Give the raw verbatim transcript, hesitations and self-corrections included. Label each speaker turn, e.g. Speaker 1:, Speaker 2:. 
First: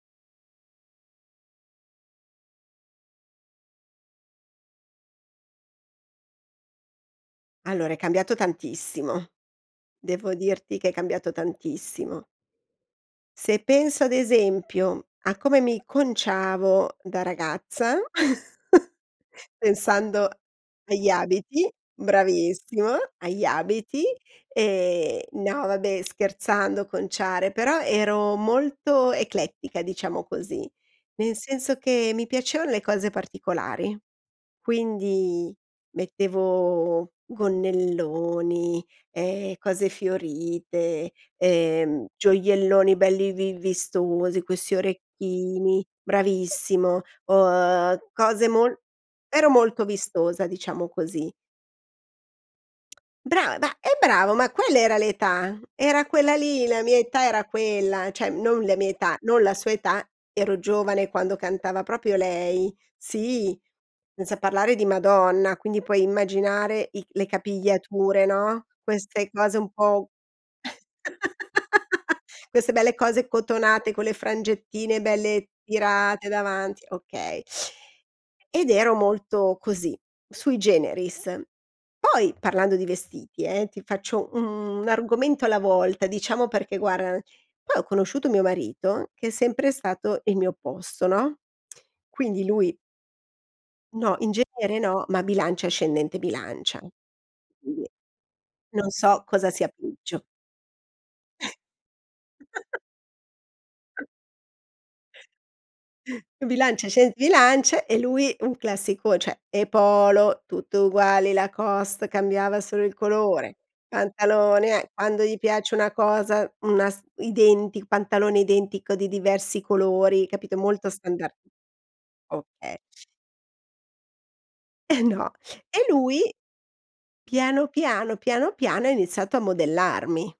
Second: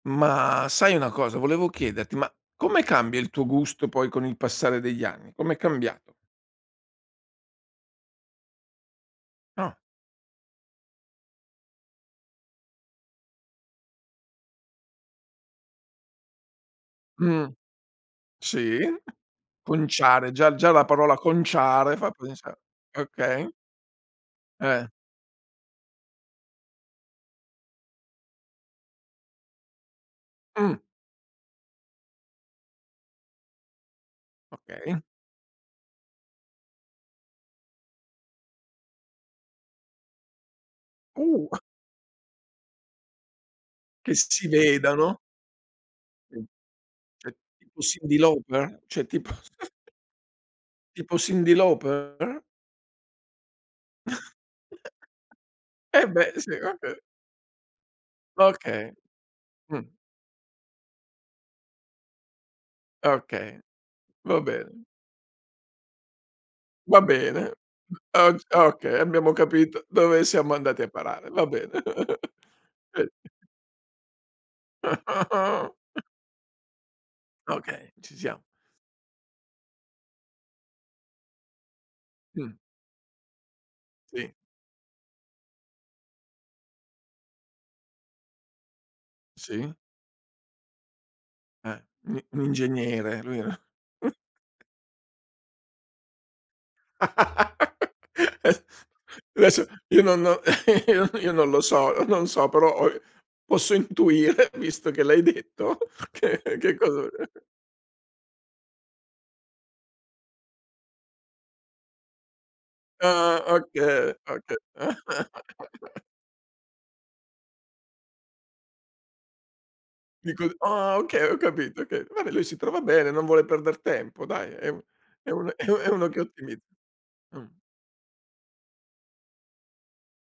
Speaker 1: Ma sai una cosa? Volevo chiederti, ma come cambia il tuo gusto poi con il passare degli anni? Com'è cambiato?
Speaker 2: Allora, è cambiato tantissimo.
Speaker 1: Ah.
Speaker 2: Devo dirti che è cambiato tantissimo. Se penso ad esempio a come mi conciavo da
Speaker 1: Mh.
Speaker 2: ragazza,
Speaker 1: Sì,
Speaker 2: pensando
Speaker 1: conciare, già già la
Speaker 2: agli
Speaker 1: parola
Speaker 2: abiti
Speaker 1: "conciare" fa pensa
Speaker 2: bravissimo, agli
Speaker 1: okay.
Speaker 2: abiti.
Speaker 1: Eh.
Speaker 2: Ehm, no, vabbè, scherzando, conciare, però ero molto eclettica, diciamo così.
Speaker 1: Mh.
Speaker 2: Nel senso che mi piacevano le cose particolari,
Speaker 1: Okay.
Speaker 2: quindi mettevo gonnelloni, ehm, cose fiorite,
Speaker 1: Uh!
Speaker 2: ehm, gioielloni belli vi
Speaker 1: Che
Speaker 2: vistosi,
Speaker 1: si
Speaker 2: questi
Speaker 1: vedano?
Speaker 2: orecchini.
Speaker 1: Mh,
Speaker 2: Bravissimo.
Speaker 1: cioè tipo
Speaker 2: Uhm,
Speaker 1: Cindy
Speaker 2: cose mol
Speaker 1: Lauper? Cioè tipo
Speaker 2: ero molto vistosa, diciamo
Speaker 1: Tipo
Speaker 2: così.
Speaker 1: Cindy Lauper, uh?
Speaker 2: Bra ma eh, bravo, ma quella era l'età. Era
Speaker 1: E beh
Speaker 2: quella
Speaker 1: sì,
Speaker 2: lì, la mia
Speaker 1: okay.
Speaker 2: età era quella, cioè non la mia
Speaker 1: Okay,
Speaker 2: età, non la sua
Speaker 1: mh.
Speaker 2: età. Ero giovane quando cantava proprio lei, sì,
Speaker 1: Okay.
Speaker 2: senza
Speaker 1: va
Speaker 2: parlare
Speaker 1: bene.
Speaker 2: di Madonna, quindi puoi immaginare
Speaker 1: Va
Speaker 2: i le
Speaker 1: bene.
Speaker 2: capigliature,
Speaker 1: O
Speaker 2: no,
Speaker 1: okay,
Speaker 2: queste
Speaker 1: abbiamo
Speaker 2: cose un
Speaker 1: capito
Speaker 2: po'
Speaker 1: dove siamo andati a parare, va bene.
Speaker 2: queste belle
Speaker 1: Eh
Speaker 2: cose cotonate, con le frangettine belle tirate davanti, okay.
Speaker 1: Okay, ci siamo.
Speaker 2: Ed ero molto così, sui generis. Poi,
Speaker 1: Mh.
Speaker 2: parlando di vestiti, eh, ti faccio
Speaker 1: Sì.
Speaker 2: un argomento alla volta, diciamo, perché guarda poi ho conosciuto mio marito, che è sempre
Speaker 1: Sì.
Speaker 2: stato il mio opposto, no.
Speaker 1: Eh, un un
Speaker 2: Quindi lui
Speaker 1: ingegnere vero?
Speaker 2: No, in genere no, ma bilancia ascendente bilancia, quindi non so cosa
Speaker 1: Adesso
Speaker 2: sia
Speaker 1: io non
Speaker 2: peggio.
Speaker 1: non io no io non lo so non so, però or posso intuire intuire, visto che l'hai detto che che
Speaker 2: Bilancia,
Speaker 1: cos'e
Speaker 2: ascendente Bilanc e lui un classico, ceh le polo, tutte uguali, Lacoste, cambiava solo il
Speaker 1: Ah
Speaker 2: colore,
Speaker 1: okay, okay.
Speaker 2: pantalone, eh. Quando gli piace una cosa, n una s identic pantalone identico di diversi colori,
Speaker 1: Dico:
Speaker 2: capito, molto
Speaker 1: “Ah, okay,
Speaker 2: standard.
Speaker 1: ho capito, okay, vabbè, lui si
Speaker 2: Okay.
Speaker 1: trova bene, non vuole perder tempo, dai, è un
Speaker 2: Eh,
Speaker 1: è
Speaker 2: no.
Speaker 1: un
Speaker 2: E
Speaker 1: è uno che
Speaker 2: lui,
Speaker 1: ottimizza.” Mh.
Speaker 2: piano piano, piano piano, ha iniziato a modellarmi.